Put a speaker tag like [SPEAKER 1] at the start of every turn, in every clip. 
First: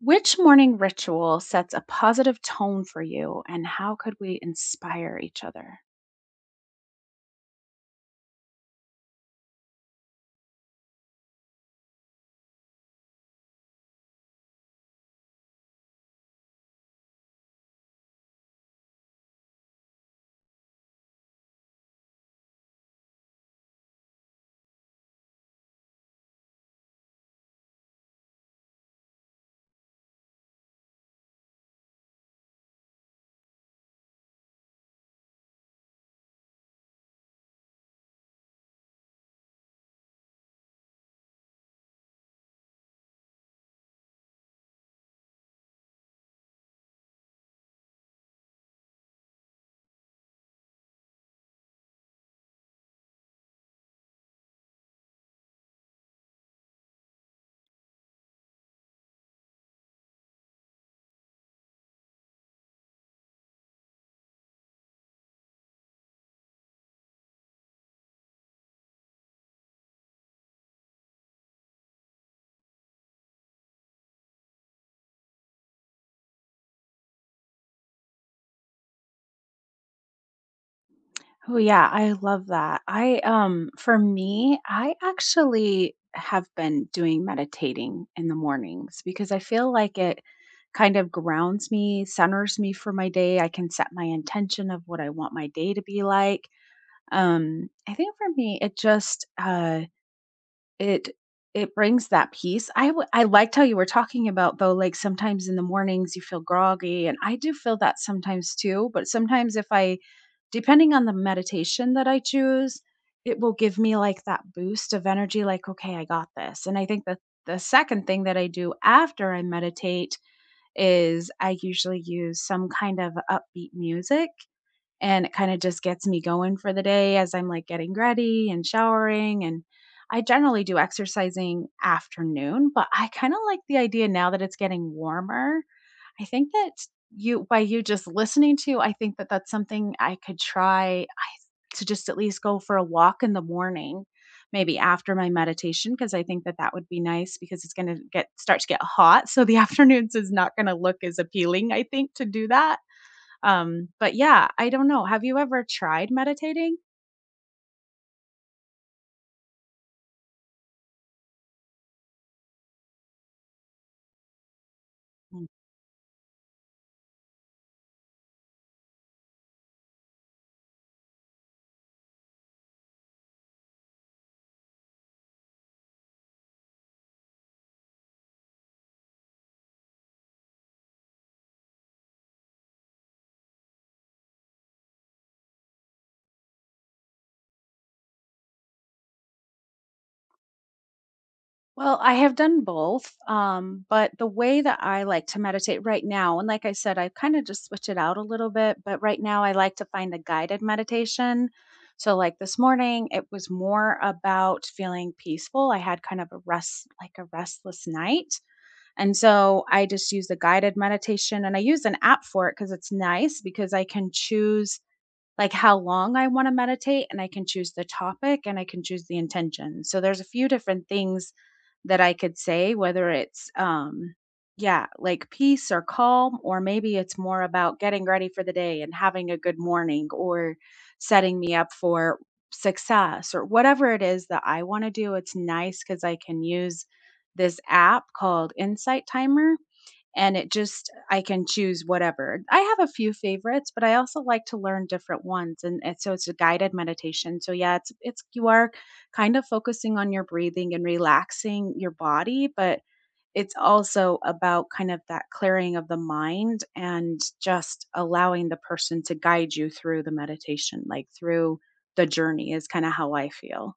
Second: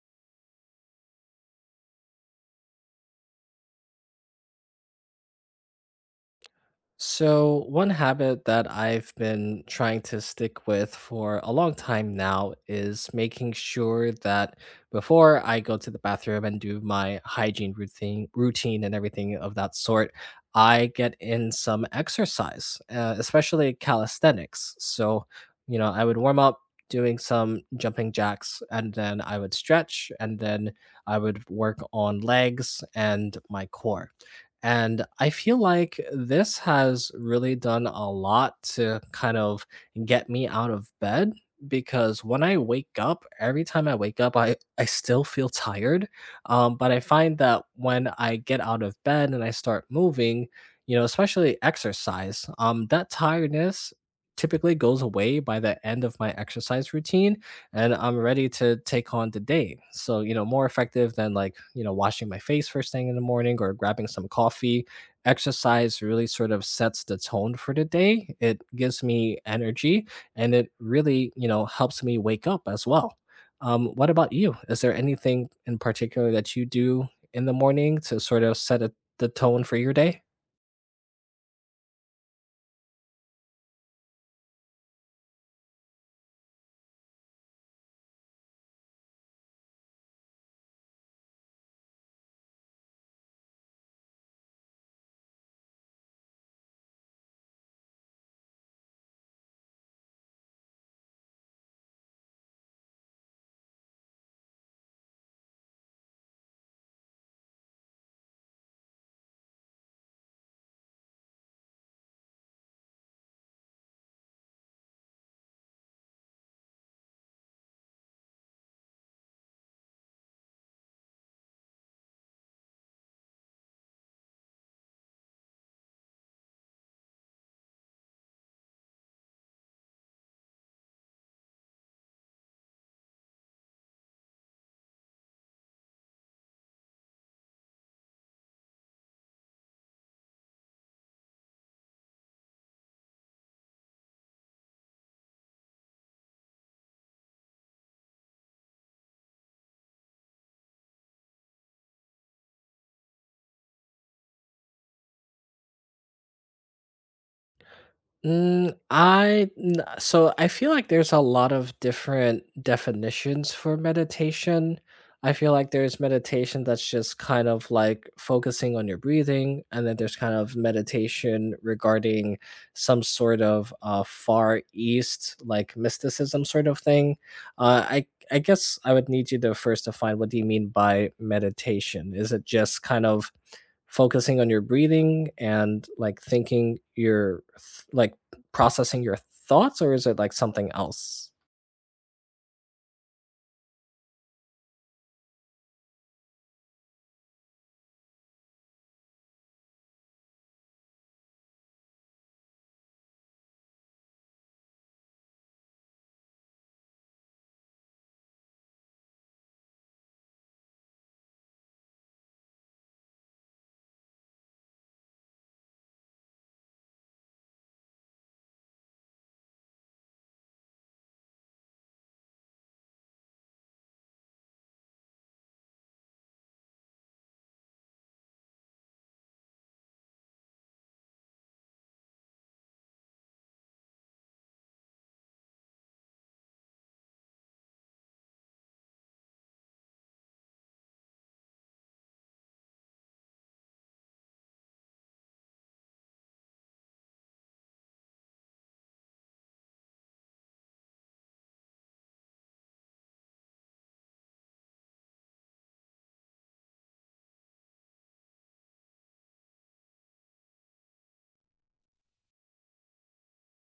[SPEAKER 1] Which morning ritual sets a positive tone for you and how could we inspire each other?
[SPEAKER 2] So, one habit that I've been trying to stick with for a long time now is making sure that before I go to the bathroom and do my hygiene routine and everything of that sort, I get in some exercise, especially calisthenics. So, you know, I would warm up doing some jumping jacks and then I would stretch and then I would work on legs and my core. And I feel like this has really done a lot to kind of get me out of bed because when I wake up, every time I wake up, I still feel tired. But I find that when I get out of bed and I start moving, you know, especially exercise, that tiredness typically goes away by the end of my exercise routine and I'm ready to take on the day. So, you know, more effective than like, you know, washing my face first thing in the morning or grabbing some coffee. Exercise really sort of sets the tone for the day. It gives me energy and it really, you know, helps me wake up as well. What about you? Is there anything in particular that you do in the morning to sort of the tone for your day?
[SPEAKER 1] Oh yeah, I love that. I for me, I actually have been doing meditating in the mornings because I feel like it kind of grounds me, centers me for my day. I can set my intention of what I want my day to be like. I think for me it just It it brings that peace. I liked how you were talking about, though, like, sometimes in the mornings you feel groggy, and I do feel that sometimes too, but sometimes if I depending on the meditation that I choose, it will give me, like, that boost of energy, like, "Okay, I got this," and I think that the second thing that I do after I meditate is I usually use some kind of upbeat music, and it kind of just gets me going for the day as I'm like getting ready and showering. And I generally do exercising afternoon, but I kind of like the idea now that it's getting warmer. I think that you by you just listening to, I think that that's something I could try to just at least go for a walk in the morning, maybe after my meditation, because I think that that would be nice because it's going to get start to get hot, so the afternoons is not going to look as appealing I think to do that, but yeah, I don't know. Have you ever tried meditating?
[SPEAKER 2] Mm, so I feel like there's a lot of different definitions for meditation. I
[SPEAKER 1] Mm.
[SPEAKER 2] feel like there's meditation that's just kind of like focusing on your breathing, and then there's kind of meditation regarding some sort of far east like mysticism sort of thing. I guess I would need you to first define, what do you mean by meditation? Is it just kind of focusing on your breathing and like like processing your thoughts, or is it like something else?
[SPEAKER 1] Well, I have done both, but the way that I like to meditate right now, and like I said, I kind of just switch it out a little bit, but right now I like to find a guided meditation. So, like this morning, it was more about feeling peaceful. I had kind of a rest, like a restless night. And so I just used a guided meditation and I use an app for it because it's nice because I can choose like how long I want to meditate and I can choose the topic and I can choose the intention. So there's a few different things that I could say, whether it's yeah, like peace or calm, or maybe it's more about getting ready for the day and having a good morning, or setting me up for success, or whatever it is that I want to do. It's nice cuz I can use this app called Insight Timer, and it just I can choose whatever. I have a few favorites, but I also like to learn different ones, and, so it's a guided meditation. So yeah, it's you are kind of focusing on your breathing and relaxing your body, but it's also about kind of that clearing of the mind and just allowing the person to guide you through the meditation, like through the journey is kind of how I feel.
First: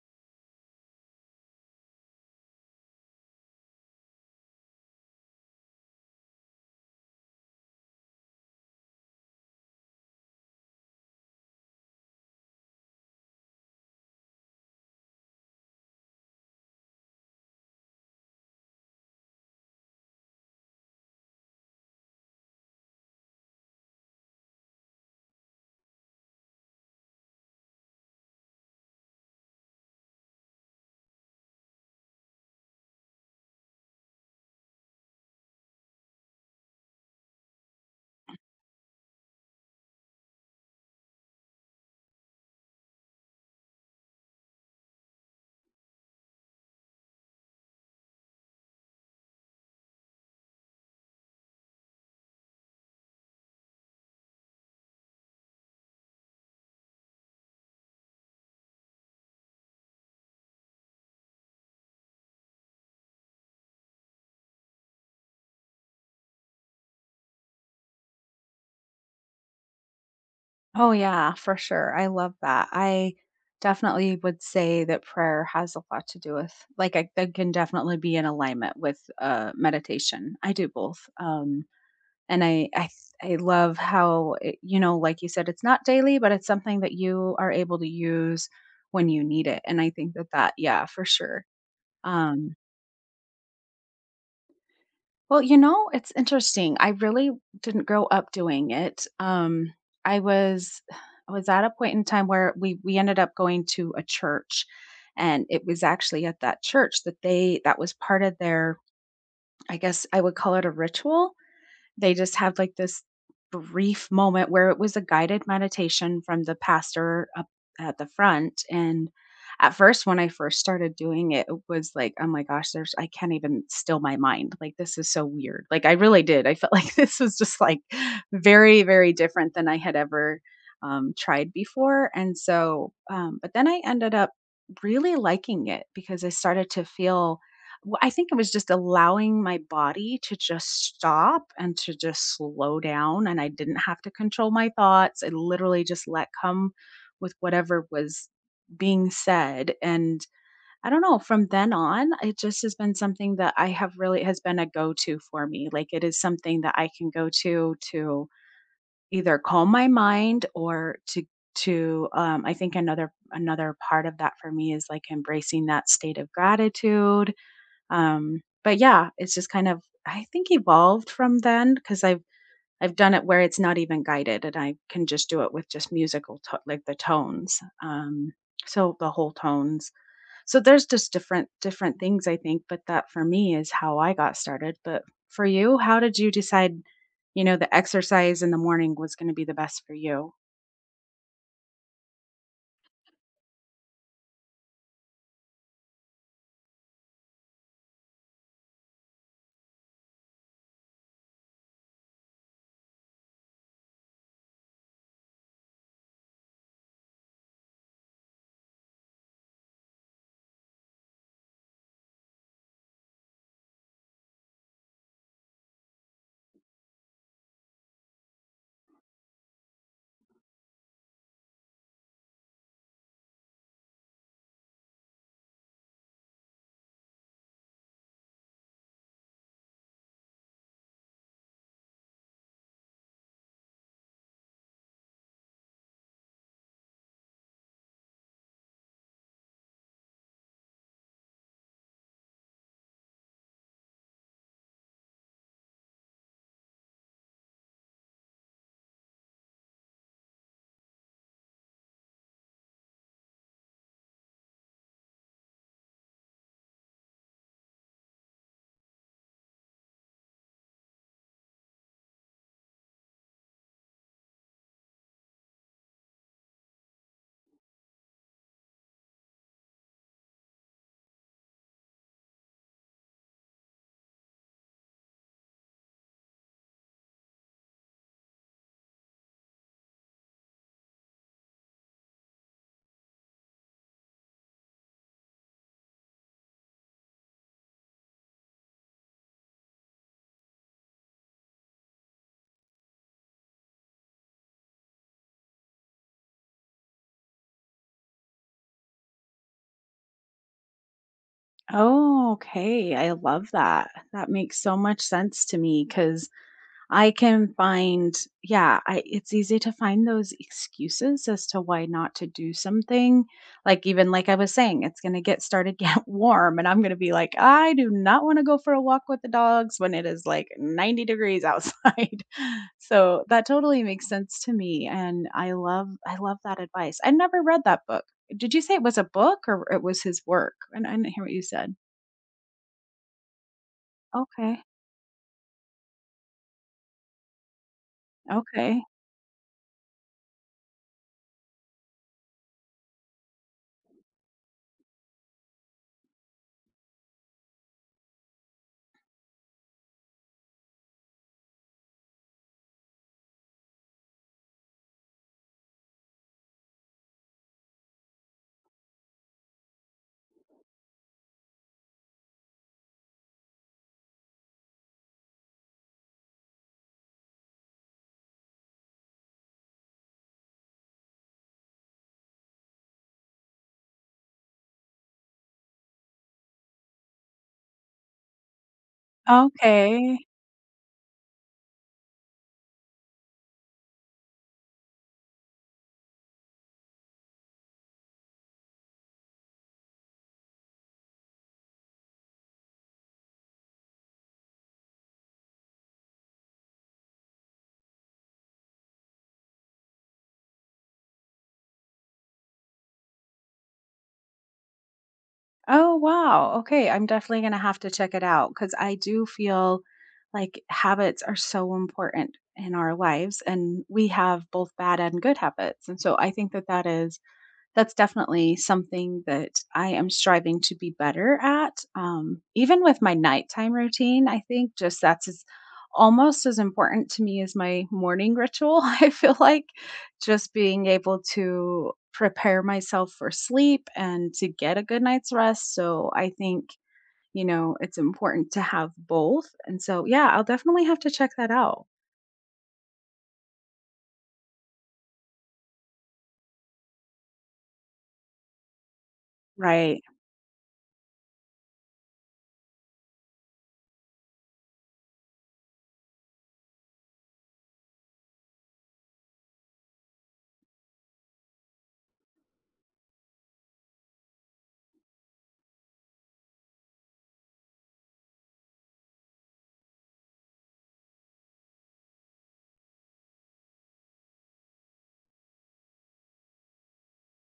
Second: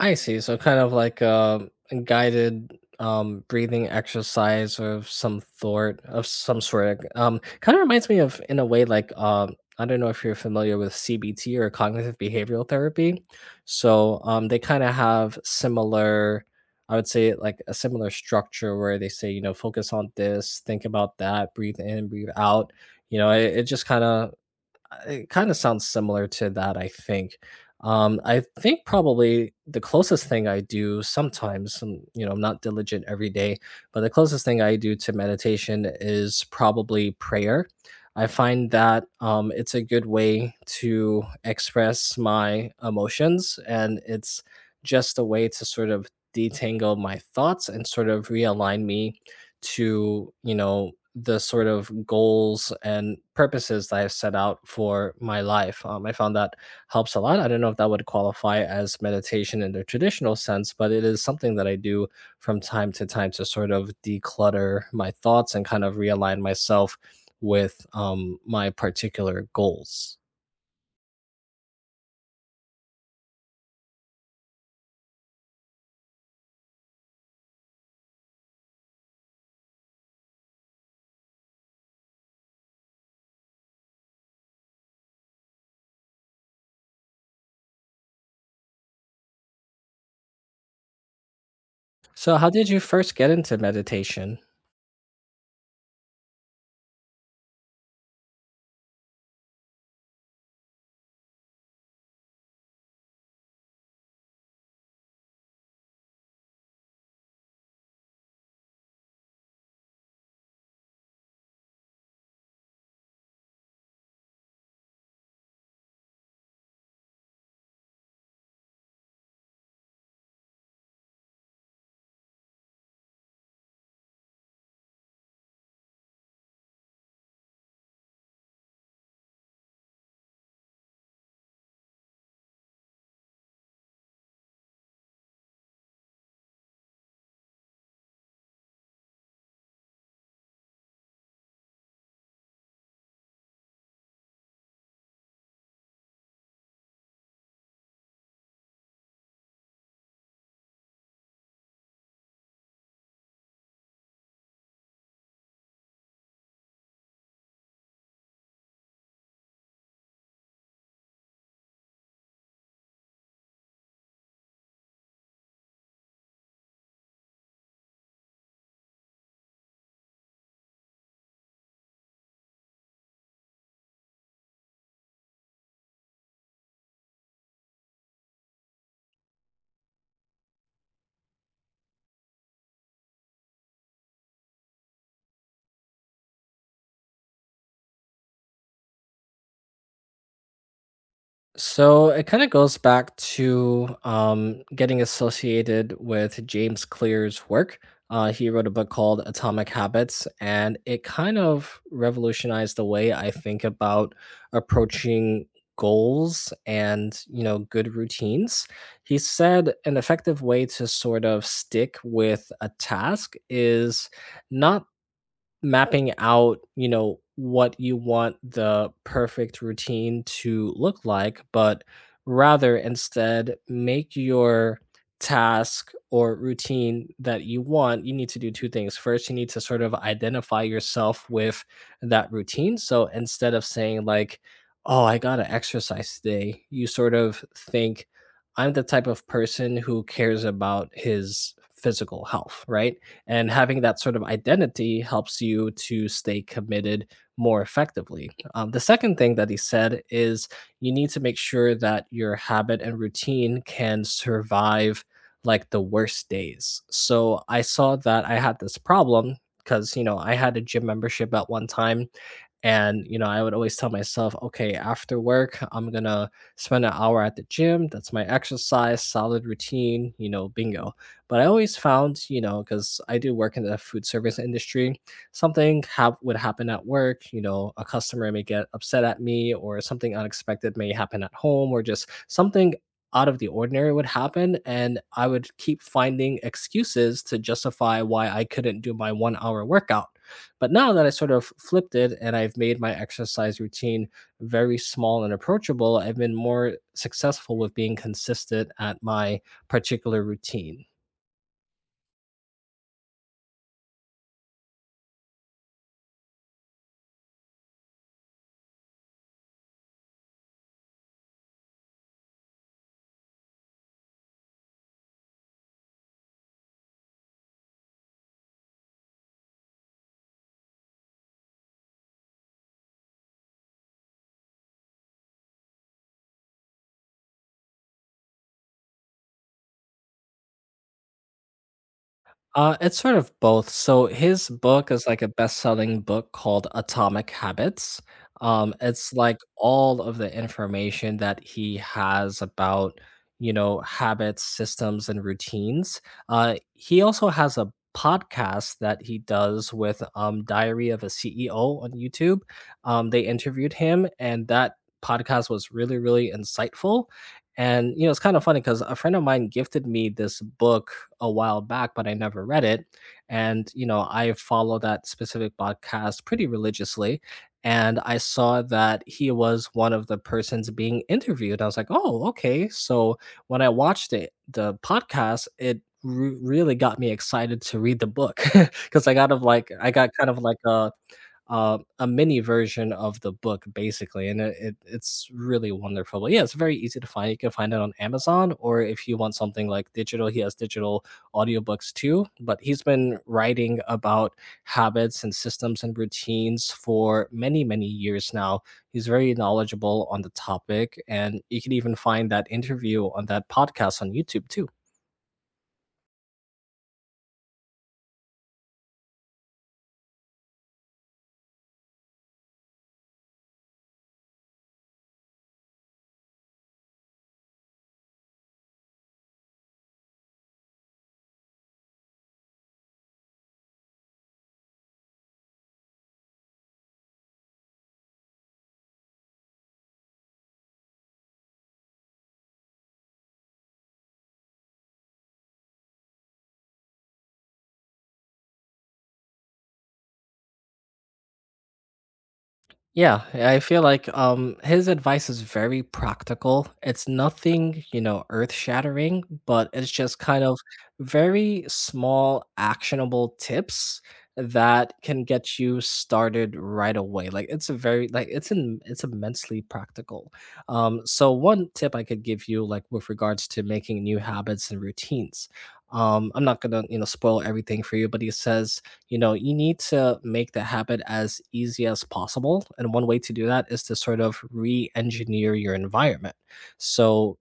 [SPEAKER 2] I see. So kind of like a guided breathing exercise of some sort. Kind of reminds me of, in a way, like, I don't know if you're familiar with CBT, or cognitive behavioral therapy. So they kind of have similar, I would say like a similar structure, where they say, you know, focus on this, think about that, breathe in, breathe out. You know, it just kind of, it kinda sounds similar to that, I think. I think probably the closest thing I do sometimes, you know, I'm not diligent every day, but the closest thing I do to meditation is probably prayer. I find that, it's a good way to express my emotions, and it's just a way to sort of detangle my thoughts and sort of realign me to, you know, the sort of goals and purposes that I've set out for my life. I found that helps a lot. I don't know if that would qualify as meditation in the traditional sense, but it is something that I do from time to time to sort of declutter my thoughts and kind of realign myself with my particular goals.
[SPEAKER 1] Oh, yeah, for sure. I love that. I definitely would say that prayer has a lot to do with, like, I can definitely be in alignment with meditation. I do both. And I love how, it, you know, like you said, it's not daily, but it's something that you are able to use when you need it. And I think that that, yeah, for sure.
[SPEAKER 2] So, how
[SPEAKER 1] Um,
[SPEAKER 2] did you first get into meditation?
[SPEAKER 1] Well, you know, it's interesting. I really didn't grow up doing it. I was I was at a point in time where we ended up going to a church, and it was actually at that church that they that was part of their, I guess I would call it a ritual. They just had like this brief moment where it was a guided meditation from the pastor up at the front. And at first, when I first started doing it, it was like, oh my gosh, there's, I can't even still my mind. Like, this is so weird. Like, I really did. I felt like this was just like very, very different than I had ever tried before. And so, but then I ended up really liking it because I started to feel, well, I think it was just allowing my body to just stop and to just slow down, and I didn't have to control my thoughts. I literally just let come with whatever was being said, and I don't know, from then on, it just has been something that I have really has been a go-to for me. Like, it is something that I can go to either calm my mind or to I think another part of that for me is like embracing that state of gratitude, but yeah, it's just kind of I think evolved from then because I've done it where it's not even guided and I can just do it with just musical like the tones. So the whole tones. So there's just different things I think, but that for me is how I got started. But for you, how did you decide, you know, the exercise in the morning was going to be the best for you?
[SPEAKER 2] So it kind of goes back to getting associated with James Clear's work. He wrote a book called Atomic Habits, and it kind of revolutionized the way I think about approaching goals and, you know, good routines. He said an effective way to sort of stick with a task is not mapping out, you know, what you want the perfect routine to look like, but rather instead, make your task or routine that you want, you need to do two things. First, you need to sort of identify yourself with that routine. So instead of saying, like, oh, I got to exercise today, you sort of think, I'm the type of person who cares about his physical health, right? And having that sort of identity helps you to stay committed more effectively. The second thing that he said is you need to make sure that your habit and routine can survive like the worst days. So I saw that I had this problem because, you know, I had a gym membership at one time and, you know, I would always tell myself, okay, after work, I'm going to spend an hour at the gym. That's my exercise, solid routine, you know, bingo. But I always found, you know, because I do work in the food service industry, would happen at work. You know, a customer may get upset at me, or something unexpected may happen at home, or just something out of the ordinary would happen. And I would keep finding excuses to justify why I couldn't do my 1 hour workout. But now that I sort of flipped it, and I've made my exercise routine very small and approachable, I've been more successful with being consistent at my particular routine.
[SPEAKER 1] Oh, okay. I love that. That makes so much sense to me because I can find, yeah, I, it's easy to find those excuses as to why not to do something. Like, even like I was saying, it's going to get started, get warm, and I'm going to be like, I do not want to go for a walk with the dogs when it is like 90 degrees outside. So that totally makes sense to me. And I love that advice. I never read that book. Did you say it was a book or it was his work? And I didn't hear what you said.
[SPEAKER 2] It's sort of both. So his
[SPEAKER 1] Okay.
[SPEAKER 2] book is, mm, like a best-selling book called Atomic Habits.
[SPEAKER 1] Okay.
[SPEAKER 2] It's like all of the information that he has about, you know, habits, systems, and routines. He also has a podcast that he does with, Diary of a CEO on YouTube. They interviewed him, and that podcast was really, really insightful. And you know, it's kind of funny because a friend of mine gifted me this book a while back, but I never read it. And, you know, I follow that specific podcast pretty religiously. And I saw that he was one of the persons being interviewed. I was like, oh, okay. So when I watched it, the podcast, really got me excited to read the book because I got
[SPEAKER 1] Okay.
[SPEAKER 2] kind of like a mini version of the book basically, and it's really wonderful. But yeah, it's very easy to find. You can find it on Amazon, or if you want something like digital, he has digital audiobooks too. But he's been writing about habits and systems and routines for many, many years now. He's very knowledgeable on the topic, and you can even find that interview on that podcast on YouTube too.
[SPEAKER 1] Oh, wow. Okay. I'm definitely going to have to check it out because I do feel like habits are so important in our lives and we have both bad and good habits. And so I think that that is that's definitely something that I am striving to be better at. Even with my nighttime routine, I think just that's as, almost as important to me as my morning ritual. I feel like just being able to prepare myself for sleep and to get a good night's rest. So I think, you know, it's important to have both. And so, yeah, I'll definitely have to check that out.
[SPEAKER 2] Yeah, I feel like his advice is very practical. It's nothing, you know, earth-shattering, but it's
[SPEAKER 1] Right.
[SPEAKER 2] just kind of very small actionable tips that can get you started right away. Like, it's a very, it's immensely practical. So one tip I could give you, like, with regards to making new habits and routines. I'm not going to, you know, spoil everything for you, but he says, you know, you need to make the habit as easy as possible, and one way to do that is to sort of re-engineer your environment. So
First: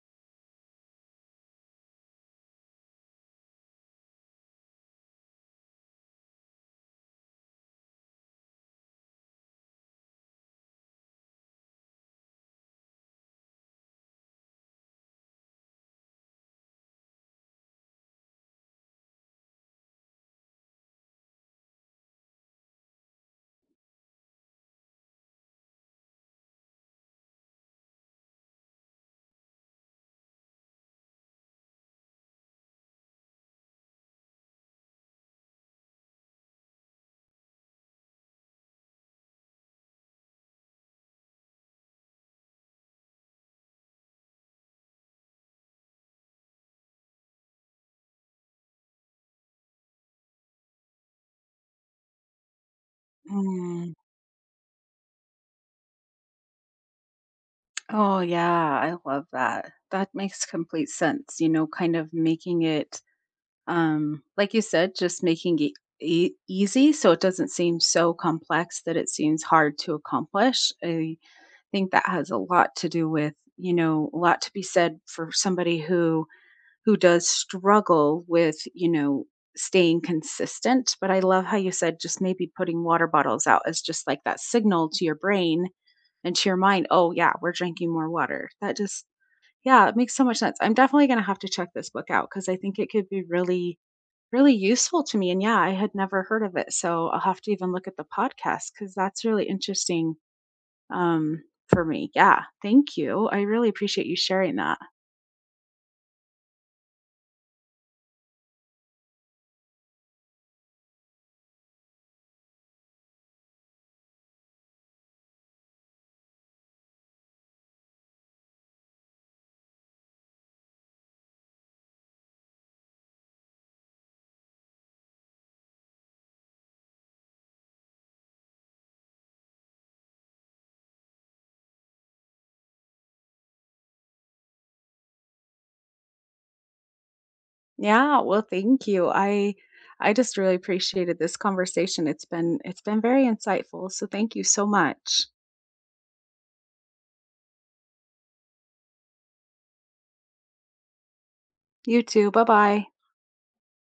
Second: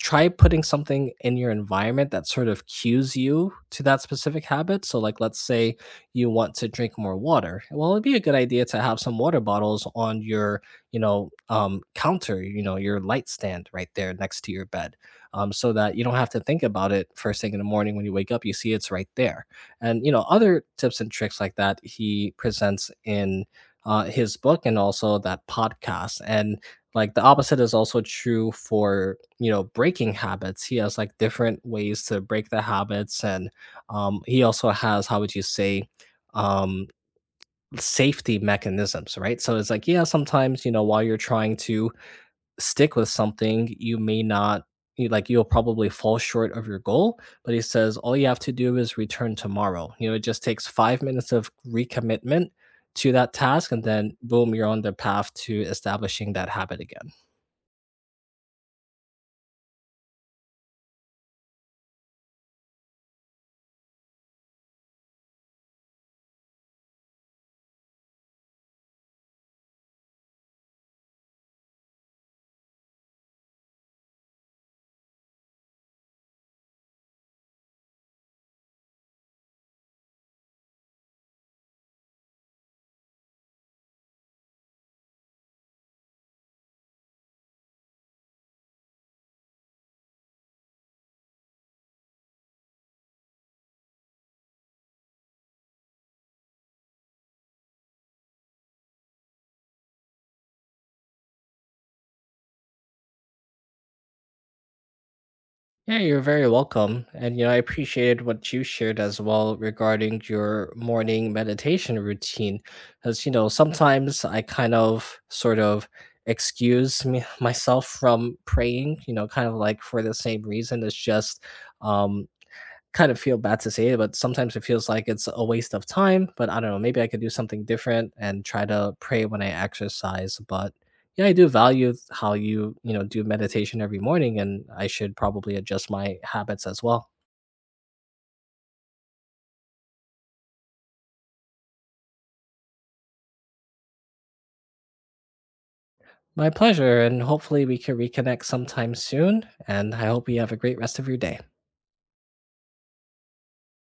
[SPEAKER 2] try putting something in your environment that sort of cues you to that specific habit. So like, let's say you want to drink more water. Well, it'd be a good idea to have some water bottles on your, you know, counter, you know, your light stand right there next to your bed, so that you don't have to think about it first thing in the morning. When you wake up, you see it's right there. And you know, other tips and tricks like that he presents in his book and also that podcast. And like, the opposite is also true for, you know, breaking habits. He has like different ways to break the habits. And he also has, how would you say, um, safety mechanisms, right? So it's like, yeah, sometimes, you know, while you're trying to stick with something, you may not, like you'll probably fall short of your goal. But he says all you have to do is return tomorrow. You know, it just takes 5 minutes of recommitment to that task, and then boom, you're on the path to establishing that habit again.
[SPEAKER 1] Oh, yeah, I love that. That makes complete sense, you know, kind of making it, like you said, just making it easy so it doesn't seem so complex that it seems hard to accomplish. I think that has a lot to do with, you know, a lot to be said for somebody who does struggle with, you know, staying consistent, but I love how you said just maybe putting water bottles out as just like that signal to your brain and to your mind, oh, yeah, we're drinking more water. That just, yeah, it makes so much sense. I'm definitely going to have to check this book out because I think it could be really, really useful to me. And yeah, I had never heard of it. So I'll have to even look at the podcast because that's really interesting for me. Yeah, thank you. I really appreciate you sharing that.
[SPEAKER 2] Yeah, you're very welcome. And you know, I appreciated what you shared as well regarding your morning meditation routine. Because you know, sometimes I kind of sort of excuse me myself from praying, you know, kind of like for the same reason. It's just um kind of feel bad to say it, but sometimes it feels like it's a waste of time. But I don't know, maybe I could do something different and try to pray when I exercise. But yeah, I do value how you, you know, do meditation every morning, and I should probably adjust my habits as well.
[SPEAKER 1] Yeah, well, thank you. I just really appreciated this conversation. It's been very insightful. So thank you so much.
[SPEAKER 2] My pleasure, and hopefully we can reconnect sometime soon. And I hope you have a great rest of your day.
[SPEAKER 1] You too. Bye-bye.